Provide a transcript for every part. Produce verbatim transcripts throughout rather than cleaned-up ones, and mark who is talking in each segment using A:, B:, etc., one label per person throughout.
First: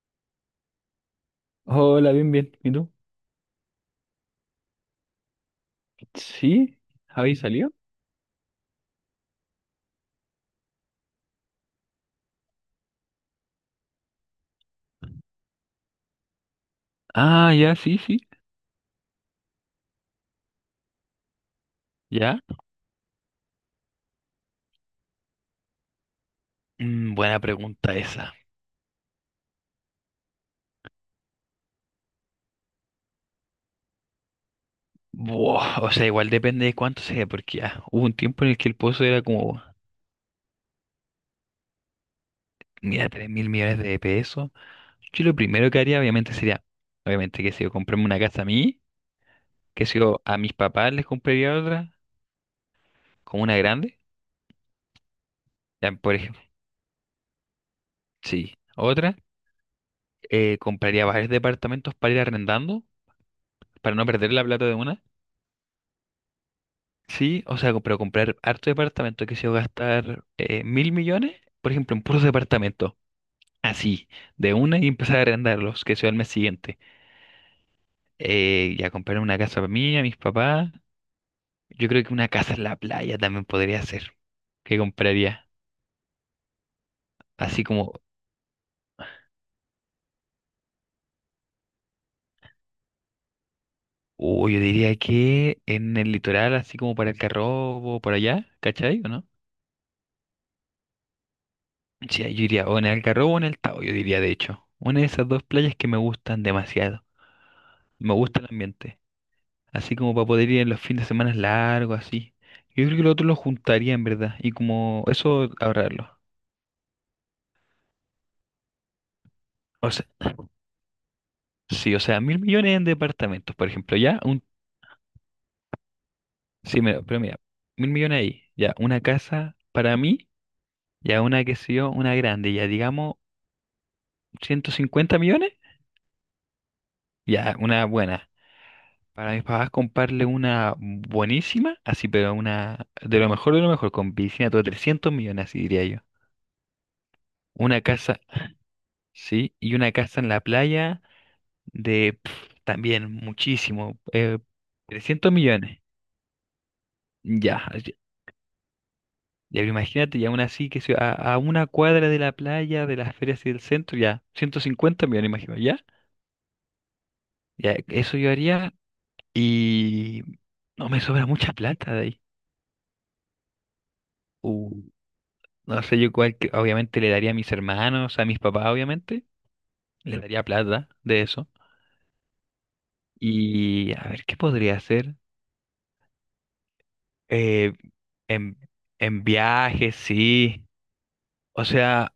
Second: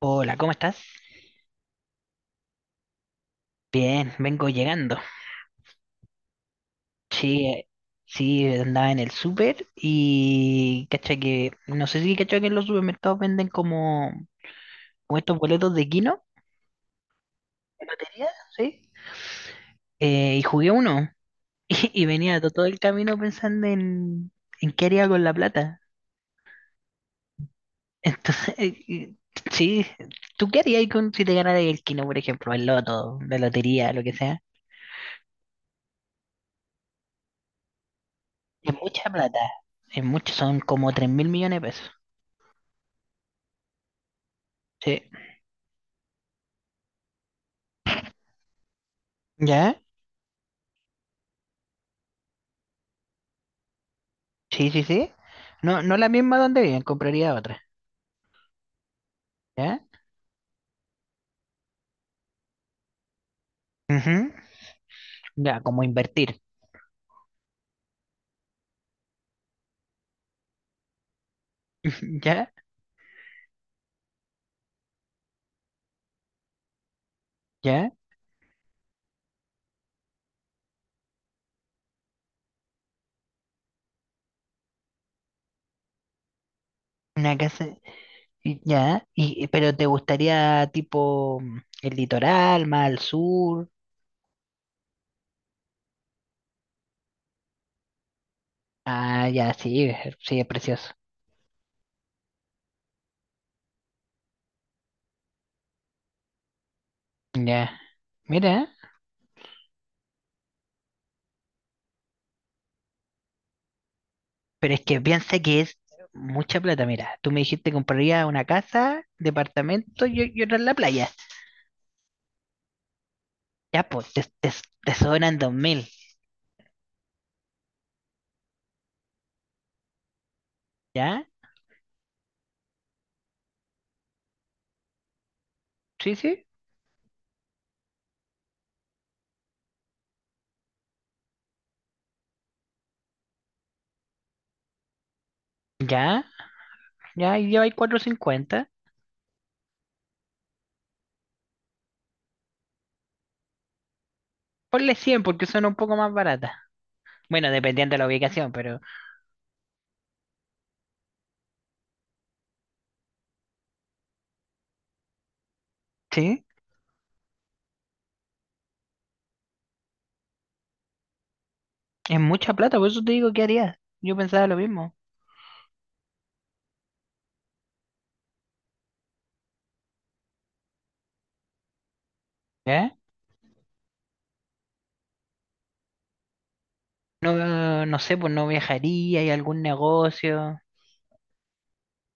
A: Hola, ¿cómo estás?
B: Hola, bien, bien. ¿Y tú?
A: Bien, vengo llegando.
B: ¿Sí? ¿Habéis
A: Sí, eh,
B: salió?
A: sí, andaba en el súper y cacha que, no sé si cacha que en los supermercados venden como, como estos boletos de Kino,
B: Ah, ya,
A: de
B: sí, sí.
A: lotería, ¿sí? Eh, y jugué uno y, y venía
B: ¿Ya?
A: to- todo el camino pensando en, en qué haría con la plata.
B: Mm, buena pregunta esa.
A: Entonces, y- sí, ¿tú qué harías con, si te ganara el Kino, por ejemplo, el loto, la lotería, lo que sea?
B: Buah, o sea, igual depende de cuánto sea, porque ya hubo un tiempo en el que
A: Es
B: el pozo
A: mucha
B: era
A: plata,
B: como,
A: es mucho, son como tres mil millones de pesos.
B: mira, tres mil millones de pesos.
A: Sí.
B: Yo lo primero que haría, obviamente, sería, obviamente, que si yo comprarme una casa a mí,
A: ¿Ya?
B: que si yo a mis papás les compraría otra, como una grande,
A: Sí, sí, sí. No,
B: ya,
A: no la
B: por
A: misma
B: ejemplo,
A: donde viven, compraría otra.
B: sí, otra,
A: ¿Ya?
B: eh, compraría varios departamentos para ir arrendando, para no
A: Ujú.
B: perder la plata de una.
A: Ya, como invertir.
B: Sí, o sea, co- pero comprar harto departamento que se va a gastar eh, mil millones, por ejemplo, en puros
A: ¿Ya?
B: departamentos, así, de una y empezar a arrendarlos, que sea el mes siguiente.
A: ¿Ya?
B: Eh, ya comprar una casa para mí, a mis papás. Yo creo que una casa en la playa también podría ser. ¿Qué compraría?
A: Una
B: Así
A: casa.
B: como,
A: y- ¿Ya? Y, pero te gustaría tipo mm, el litoral, más al sur.
B: o yo diría que en el litoral, así como para el Algarrobo, por allá, ¿cachai? ¿O
A: Ah,
B: no?
A: ya, sí, sí, es precioso.
B: Sí, yo diría o en el Algarrobo o en el Tao, yo diría de hecho. Una de esas dos playas que me gustan demasiado.
A: Ya.
B: Me gusta el
A: Mira,
B: ambiente. Así como para poder ir en los fines de semana largos, así. Yo creo que lo otro lo juntaría en verdad. Y
A: pero es que
B: como
A: piensa
B: eso,
A: que es
B: ahorrarlo.
A: mucha plata. Mira, tú me dijiste que compraría una casa,
B: O
A: departamento
B: sea,
A: y, y otra en la playa.
B: sí, o sea, mil millones en departamentos, por
A: Ya,
B: ejemplo.
A: pues,
B: Ya,
A: te,
B: un.
A: te, te sobran dos mil.
B: Sí, mira, pero mira, mil millones ahí. Ya, una casa para mí. Ya,
A: ¿Ya?
B: una que sé yo, una grande. Ya, digamos, ciento cincuenta millones.
A: Sí, sí.
B: Ya, una buena. Para mis papás comprarle una buenísima, así, pero una de lo mejor de lo mejor, con piscina, todo trescientos millones, así diría yo.
A: Ya. Ya, y lleva ahí
B: Una
A: cuatrocientos
B: casa,
A: cincuenta
B: sí, y una casa en la playa de pf, también muchísimo, eh,
A: Ponle cien
B: trescientos
A: porque son un
B: millones.
A: poco más baratas. Bueno,
B: Ya, ya,
A: dependiendo de la ubicación, pero
B: ya imagínate, ya aún así que se- a, a una cuadra de la playa, de las ferias y del centro, ya, ciento cincuenta millones, imagino, ya.
A: sí,
B: Ya, eso yo haría y no me sobra mucha plata de
A: es
B: ahí.
A: mucha plata, por eso te digo, ¿qué harías? Yo pensaba lo
B: Uh,
A: mismo.
B: no sé, yo cuál, que- obviamente le daría a mis hermanos, a mis papás, obviamente, le daría plata de eso.
A: ¿Eh?
B: Y a ver, ¿qué podría hacer? Eh,
A: No, no sé, pues no
B: en,
A: viajaría,
B: en
A: hay algún
B: viajes,
A: negocio.
B: sí. O sea,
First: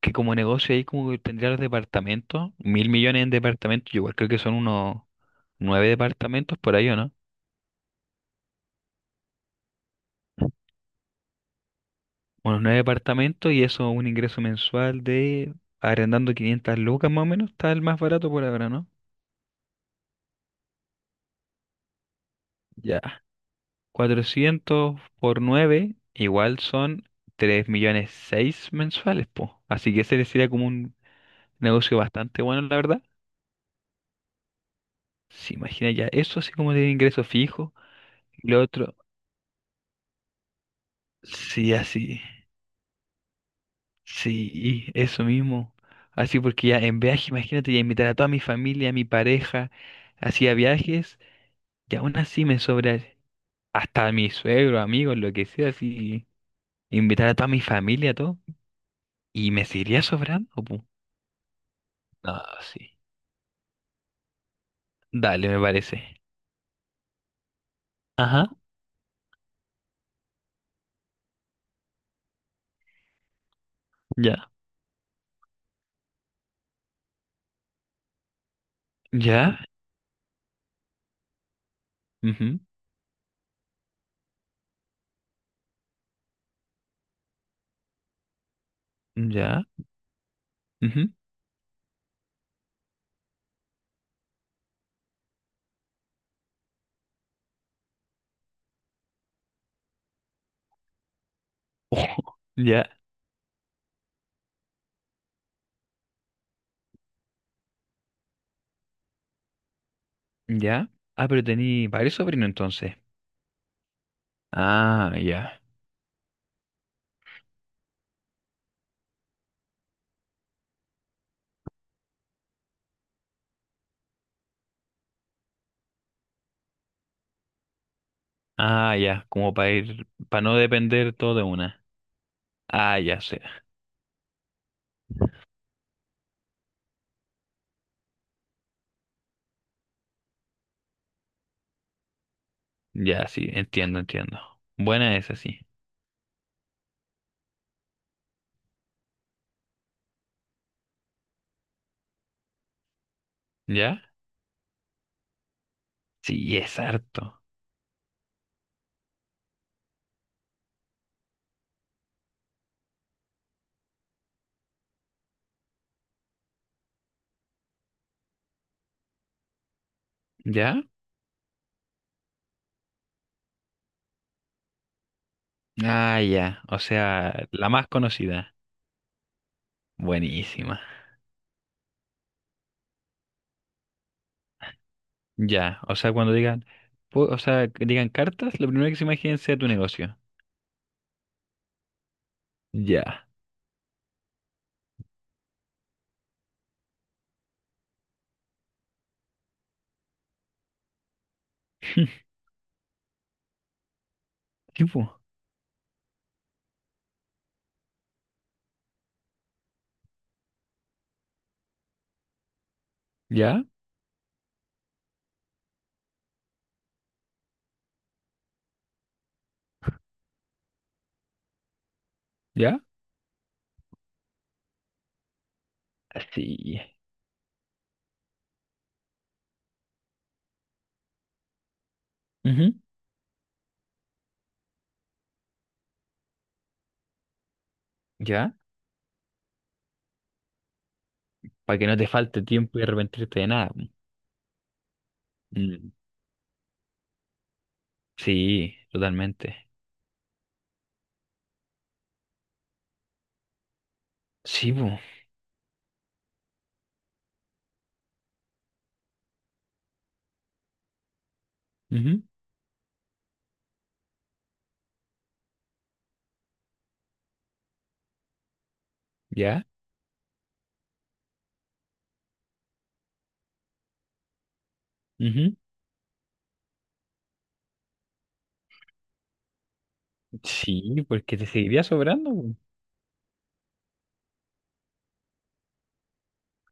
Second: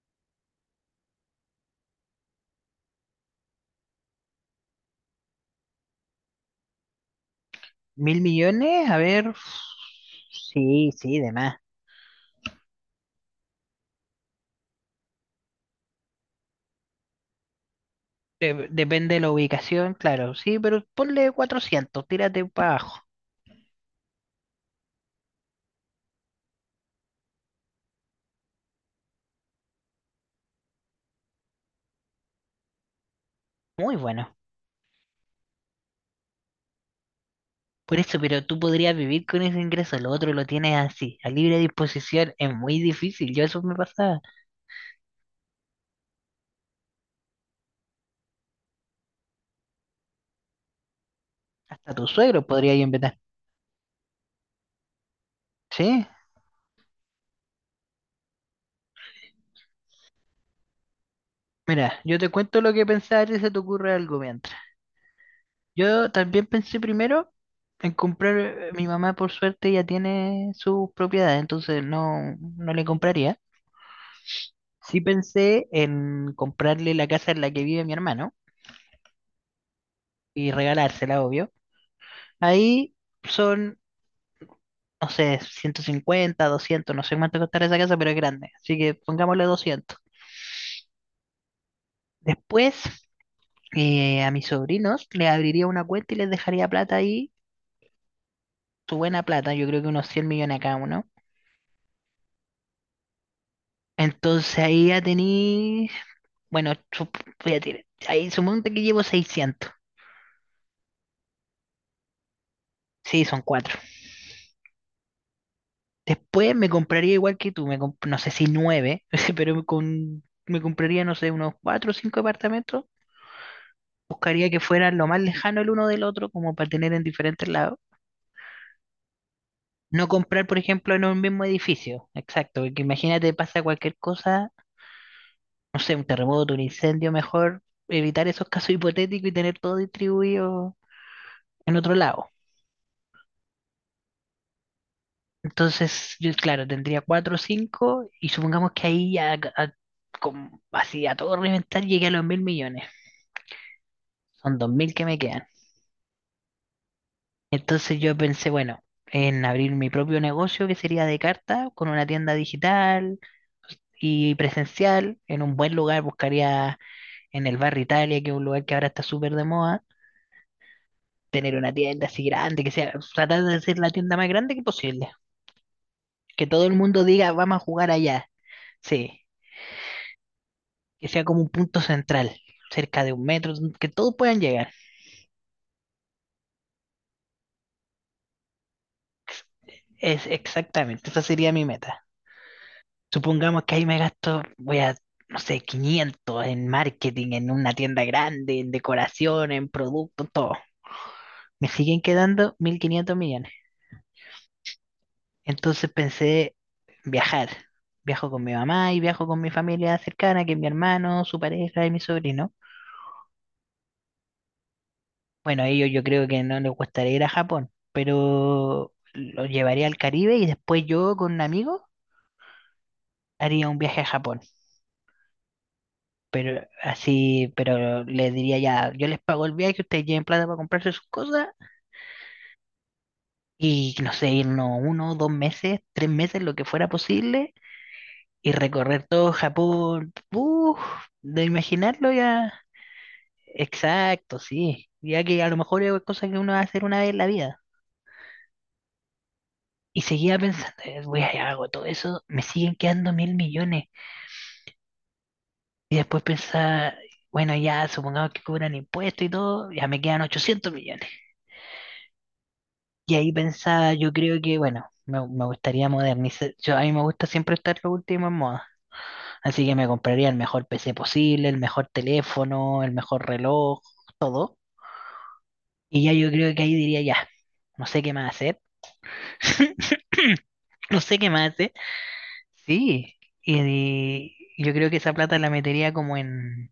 B: que como negocio ahí como que tendría los departamentos, mil millones en departamentos, yo igual creo que son unos nueve departamentos por ahí, ¿o no?
A: ¿Mil millones? A ver. Sí, sí, de más.
B: Unos nueve departamentos y eso un ingreso mensual de arrendando quinientas lucas más o menos, está el más barato por
A: De-
B: ahora, ¿no?
A: depende de la ubicación, claro, sí, pero ponle cuatrocientos tírate para abajo.
B: Ya. Cuatrocientos por nueve igual son tres millones seis mensuales, po. Así que ese le sería como un negocio bastante bueno, la verdad.
A: Muy bueno.
B: Se imagina ya eso así como de ingreso fijo.
A: Por eso, pero
B: Y
A: tú
B: lo
A: podrías
B: otro,
A: vivir con ese ingreso, lo otro lo tienes así, a libre
B: sí, así.
A: disposición, es muy difícil, yo eso me pasaba.
B: Sí, eso mismo. Así porque ya en viaje, imagínate, ya invitar a toda mi familia, a mi pareja, hacía viajes,
A: Hasta
B: y
A: tu
B: aún así
A: suegro
B: me
A: podría ir
B: sobra
A: invitar.
B: hasta a mi suegro, amigos, lo que sea,
A: Sí,
B: así, invitar a toda mi familia, todo, y me seguiría sobrando, pu.
A: mira, yo te
B: No,
A: cuento lo que
B: sí.
A: pensaba y se te ocurre algo mientras.
B: Dale, me
A: Yo
B: parece.
A: también pensé primero en comprar,
B: Ajá,
A: eh, mi mamá por suerte ya tiene sus propiedades, entonces no, no le compraría.
B: ya.
A: Sí pensé en comprarle la casa en la que vive mi hermano
B: Ya,
A: y regalársela, obvio.
B: ujú,
A: Ahí son, no sé, ciento cincuenta, doscientos, no sé cuánto costará esa casa, pero es grande, así que pongámosle
B: ya,
A: doscientos.
B: ujú.
A: Después eh, a mis sobrinos, les abriría una cuenta y les dejaría plata ahí, su buena plata, yo creo que unos cien millones a cada uno.
B: Ojo, ya,
A: Entonces ahí ya tení, bueno, su- voy a tirar, ahí sumonte que llevo seiscientos.
B: ya. Ah, pero tení varios sobrinos entonces.
A: Sí, son cuatro.
B: Ah, ya.
A: Después me compraría igual que tú, me comp- no sé si nueve, pero me con, me compraría, no sé, unos cuatro o cinco departamentos. Buscaría que fueran lo más lejano el uno del otro, como para tener en diferentes lados.
B: Ah, ya, como para ir,
A: No
B: para
A: comprar,
B: no
A: por ejemplo, en
B: depender
A: un
B: todo de
A: mismo
B: una.
A: edificio. Exacto, porque
B: Ah, ya
A: imagínate,
B: sé.
A: pasa cualquier cosa, no sé, un terremoto, un incendio, mejor evitar esos casos hipotéticos y tener todo distribuido en otro lado.
B: Ya, sí, entiendo, entiendo. Buena esa, sí.
A: Entonces, yo, claro, tendría cuatro o cinco y supongamos que ahí ya, a- con- así a todo reventar llegué a los mil millones.
B: ¿Ya?
A: Son dos mil que me quedan.
B: Sí, es harto.
A: Entonces yo pensé, bueno, en abrir mi propio negocio que sería de carta, con una tienda digital y presencial, en un buen lugar, buscaría en el barrio Italia, que es un lugar que ahora está súper de moda,
B: ¿Ya?
A: tener una tienda así grande, que sea, tratar de hacer la tienda más grande que posible.
B: Ah,
A: Que
B: ya.
A: todo el
B: O
A: mundo diga,
B: sea,
A: vamos a
B: la más
A: jugar allá.
B: conocida.
A: Sí,
B: Buenísima.
A: que sea como un punto central, cerca de un metro, que todos puedan llegar.
B: Ya. O sea, cuando digan, pu- o sea, que digan cartas, lo primero que se imaginen sea tu negocio.
A: Es exactamente, esa sería mi meta.
B: Ya.
A: Supongamos que ahí me gasto, voy a, no sé, quinientos en marketing, en una tienda grande, en decoración, en producto, todo. Me siguen quedando mil quinientos millones.
B: Tipo,
A: Entonces pensé viajar. Viajo con mi mamá y viajo con mi familia cercana, que es mi hermano, su pareja y mi sobrino.
B: ¿ya?
A: Bueno, a ellos yo creo que no les gustaría ir a Japón, pero los llevaría al Caribe y después yo con un amigo
B: ¿Ya?
A: haría un viaje a Japón. Pero
B: Sí.
A: así, pero les diría ya, yo les pago el viaje, ustedes lleven plata para comprarse sus cosas
B: Ujú.
A: y no sé, irnos uno, dos meses, tres meses, lo que fuera posible y
B: ¿Ya?
A: recorrer todo Japón. Uf, de
B: Para que no te
A: imaginarlo
B: falte
A: ya.
B: tiempo y arrepentirte de nada, po.
A: Exacto, sí. Ya que a lo mejor es
B: Mm.
A: cosa que uno va a hacer una vez en la vida.
B: Sí, totalmente.
A: Y seguía pensando, "Eh, voy a hago todo eso, me siguen quedando mil millones.
B: Sí, po.
A: Y después pensaba, bueno, ya supongamos que cobran impuestos y todo, ya me quedan ochocientos millones.
B: Ujú.
A: Y ahí pensaba, yo creo que, bueno, me, me gustaría modernizar. Yo, a mí me gusta siempre estar lo último en moda.
B: ¿Ya?
A: Así que me compraría el mejor P C posible, el mejor teléfono, el mejor reloj, todo. Y ya yo creo que ahí diría, ya, no sé qué más hacer. No
B: Sí,
A: sé qué
B: porque te
A: más hace.
B: seguiría sobrando, po.
A: Sí, y, y yo creo que esa plata la metería como en,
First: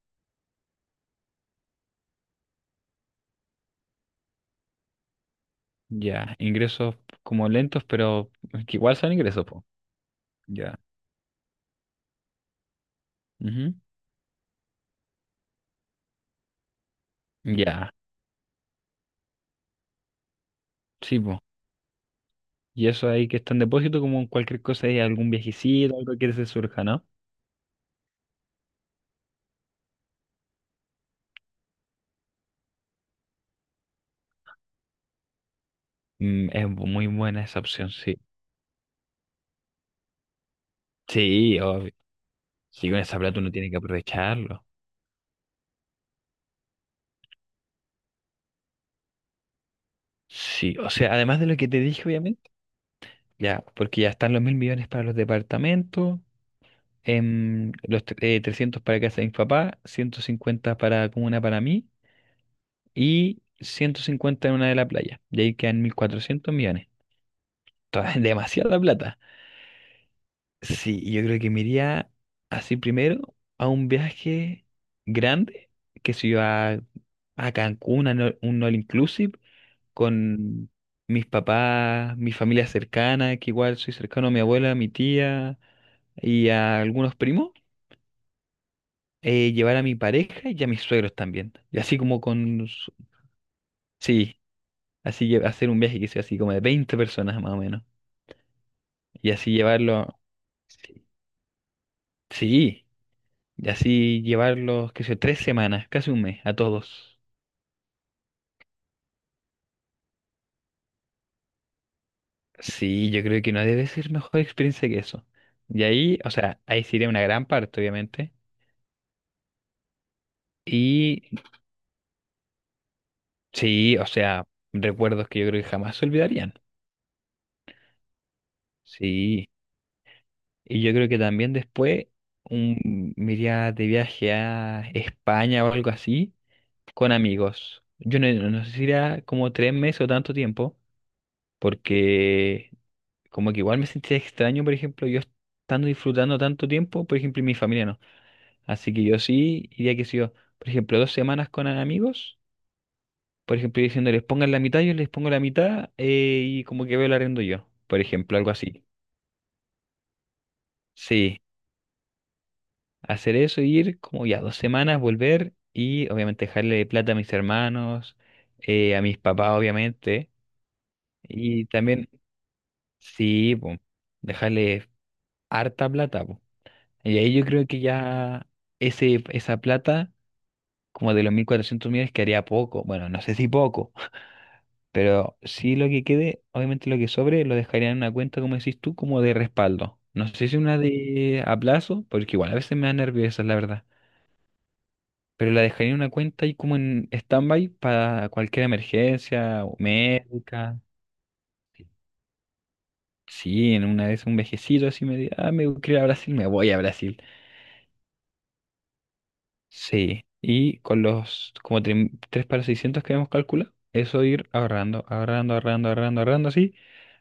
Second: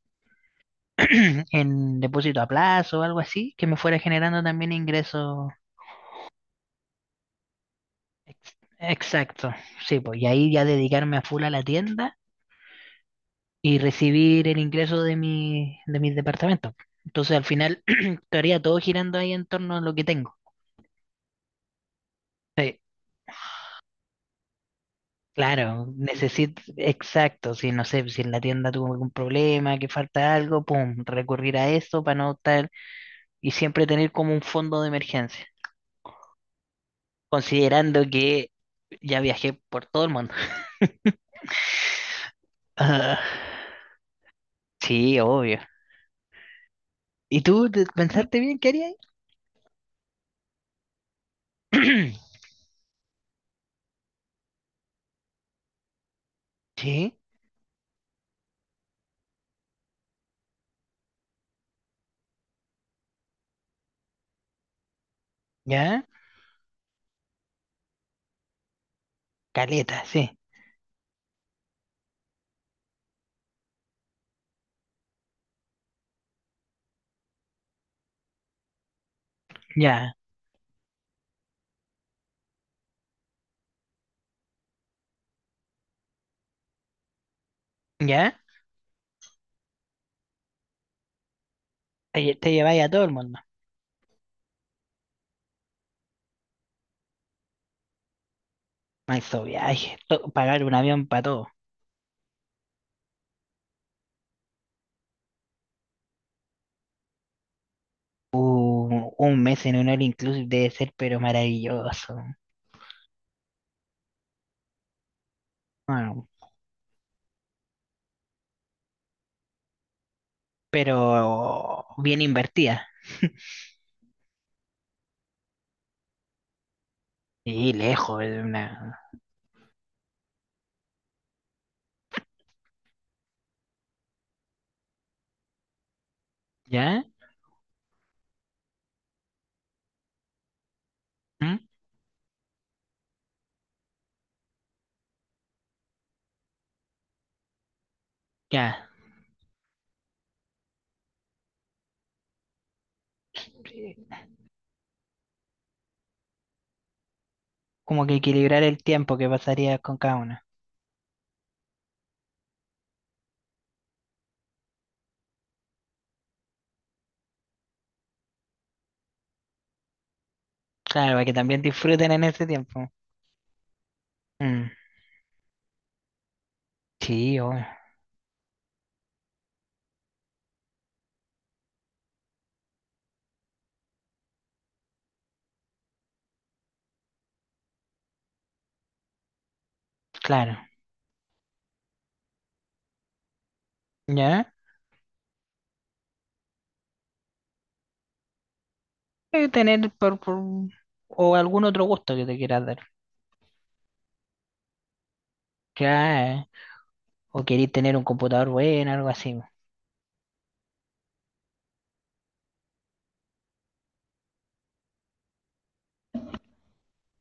A: en depósito a plazo o algo así, que me fuera generando también ingresos.
B: Ya, ingresos como lentos, pero
A: Ex-
B: que igual son ingresos,
A: Exacto,
B: po.
A: sí, pues, y ahí ya
B: Ya.
A: dedicarme a full a la tienda
B: Ujú,
A: y recibir el ingreso de mi, de mis departamentos. Entonces al final
B: ya,
A: estaría todo girando ahí en torno a lo que tengo.
B: sí, po.
A: Sí,
B: Y eso ahí que está en depósito, como en cualquier cosa, hay algún
A: claro,
B: viejecito, algo que se
A: necesito,
B: surja, ¿no?
A: exacto, si no sé, si en la tienda tuvo algún problema, que falta algo, pum, recurrir a esto para no estar, y siempre tener como un fondo de emergencia,
B: Mm, es bu- muy buena esa opción,
A: considerando
B: sí.
A: que ya viajé por todo el mundo.
B: Sí, obvio. Sí, con esa
A: Ah,
B: plata uno tiene que aprovecharlo.
A: sí, obvio. ¿Y tú te- pensaste bien qué harías?
B: Sí, o sea, además de lo que te dije, obviamente, ya, porque ya están los mil millones para los departamentos,
A: Sí,
B: em, los tre- eh, trescientos para casa de mi papá, ciento cincuenta para comuna para mí, y ciento cincuenta en una de la playa. Y ahí quedan mil
A: ya,
B: cuatrocientos millones. Toda- demasiada plata.
A: caleta, sí,
B: Sí, y yo creo que me iría así primero a un viaje grande, que si yo a, a Cancún, a no- un all inclusive,
A: ya,
B: con mis papás, mi familia cercana, que igual soy cercano a mi abuela, a mi tía y a algunos primos.
A: ya.
B: eh, llevar a mi pareja y a mis suegros también. Y así
A: Te,
B: como
A: lle- te
B: con...
A: lleváis a
B: su-
A: todo el mundo.
B: sí, así que hacer un viaje que sea así como de veinte personas más o menos. Y
A: Maestro
B: así
A: viaje,
B: llevarlo,
A: to- pagar un avión
B: sí,
A: para todo.
B: sí, y así llevarlos, qué sé yo, tres semanas, casi un mes, a todos.
A: Uh, un mes en un all inclusive debe ser, pero maravilloso.
B: Sí, yo creo que no debe ser mejor experiencia que eso. Y ahí,
A: Bueno,
B: o sea, ahí sería una gran parte, obviamente.
A: pero
B: Y
A: bien invertida.
B: sí, o sea, recuerdos que yo creo que jamás se olvidarían.
A: Sí, lejos de una.
B: Sí, y yo creo que también después un, me iría de viaje a España o algo así
A: ¿Ya?
B: con amigos. Yo no, no sé si era como tres meses o tanto tiempo,
A: ¿Mm?
B: porque como que igual me sentía extraño, por ejemplo, yo estando disfrutando tanto tiempo, por ejemplo, y mi familia no.
A: Ya.
B: Así que yo sí iría que si yo, por ejemplo, dos semanas con amigos, por ejemplo, diciéndoles pongan la mitad, yo les pongo la mitad eh, y como que veo el arriendo yo, por
A: Como que
B: ejemplo, algo
A: equilibrar el
B: así.
A: tiempo que pasaría con cada una.
B: Sí, hacer eso, ir como ya dos semanas, volver y obviamente dejarle plata a mis hermanos, eh, a mis papás, obviamente,
A: Claro, para que también
B: y también,
A: disfruten en ese tiempo.
B: sí, po,
A: Mm,
B: dejarle harta plata, po. Y ahí
A: sí,
B: yo
A: obvio,
B: creo que ya ese, esa plata, como de los mil cuatrocientos millones, quedaría poco. Bueno, no sé si poco, pero sí lo que quede, obviamente lo que sobre, lo dejaría en una cuenta, como decís tú, como de respaldo. No sé si
A: claro.
B: una de a plazo, porque igual a veces me da nervios, esa es la verdad.
A: ¿Ya?
B: Pero la dejaría en una cuenta y como en stand-by para cualquier
A: Y
B: emergencia o
A: tener por, por-
B: médica.
A: o algún otro gusto que te quieras dar.
B: Sí, en una vez un vejecito así me diga, ah, me quiero ir a Brasil, me
A: Ya,
B: voy a Brasil.
A: o querís tener un computador bueno, algo así.
B: Sí, y con los como tre- tres para seiscientos que habíamos calculado, eso ir ahorrando, ahorrando, ahorrando, ahorrando, ahorrando así,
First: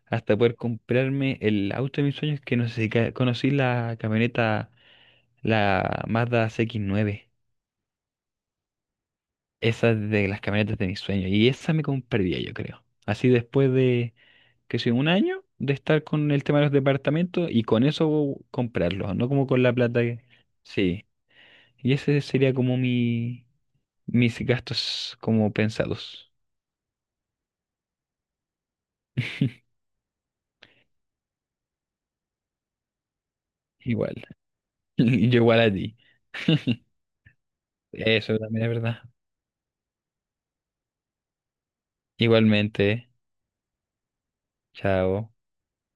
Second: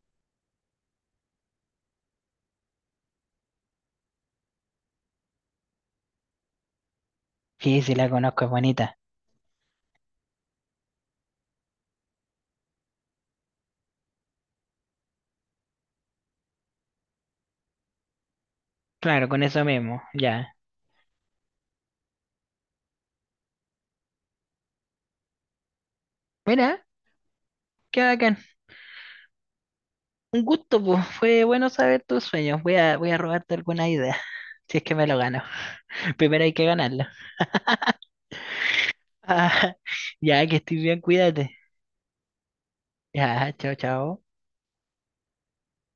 B: hasta poder comprarme el auto de mis sueños, que no sé si ca- conocí la camioneta, la Mazda C X nueve,
A: Sí, sí, la conozco, es bonita.
B: esa es de las camionetas de mis sueños, y esa me compraría yo creo. Así después de, que sé, un año de estar con el tema de los departamentos y con eso comprarlos,
A: Claro,
B: no
A: con
B: como con
A: eso
B: la
A: mismo,
B: plata que...
A: ya.
B: Sí, y ese sería como mi... mis gastos como pensados.
A: Mira, qué bacán. Un gusto, pues. Fue bueno saber tus sueños. Voy a, voy a robarte alguna idea,
B: Igual,
A: si es que
B: yo
A: me lo gano.
B: igual a ti.
A: Primero hay que ganarlo.
B: Eso también es verdad.
A: Ah, ya, que estoy bien, cuídate.
B: Igualmente,
A: Ya, chao, chao.
B: chao.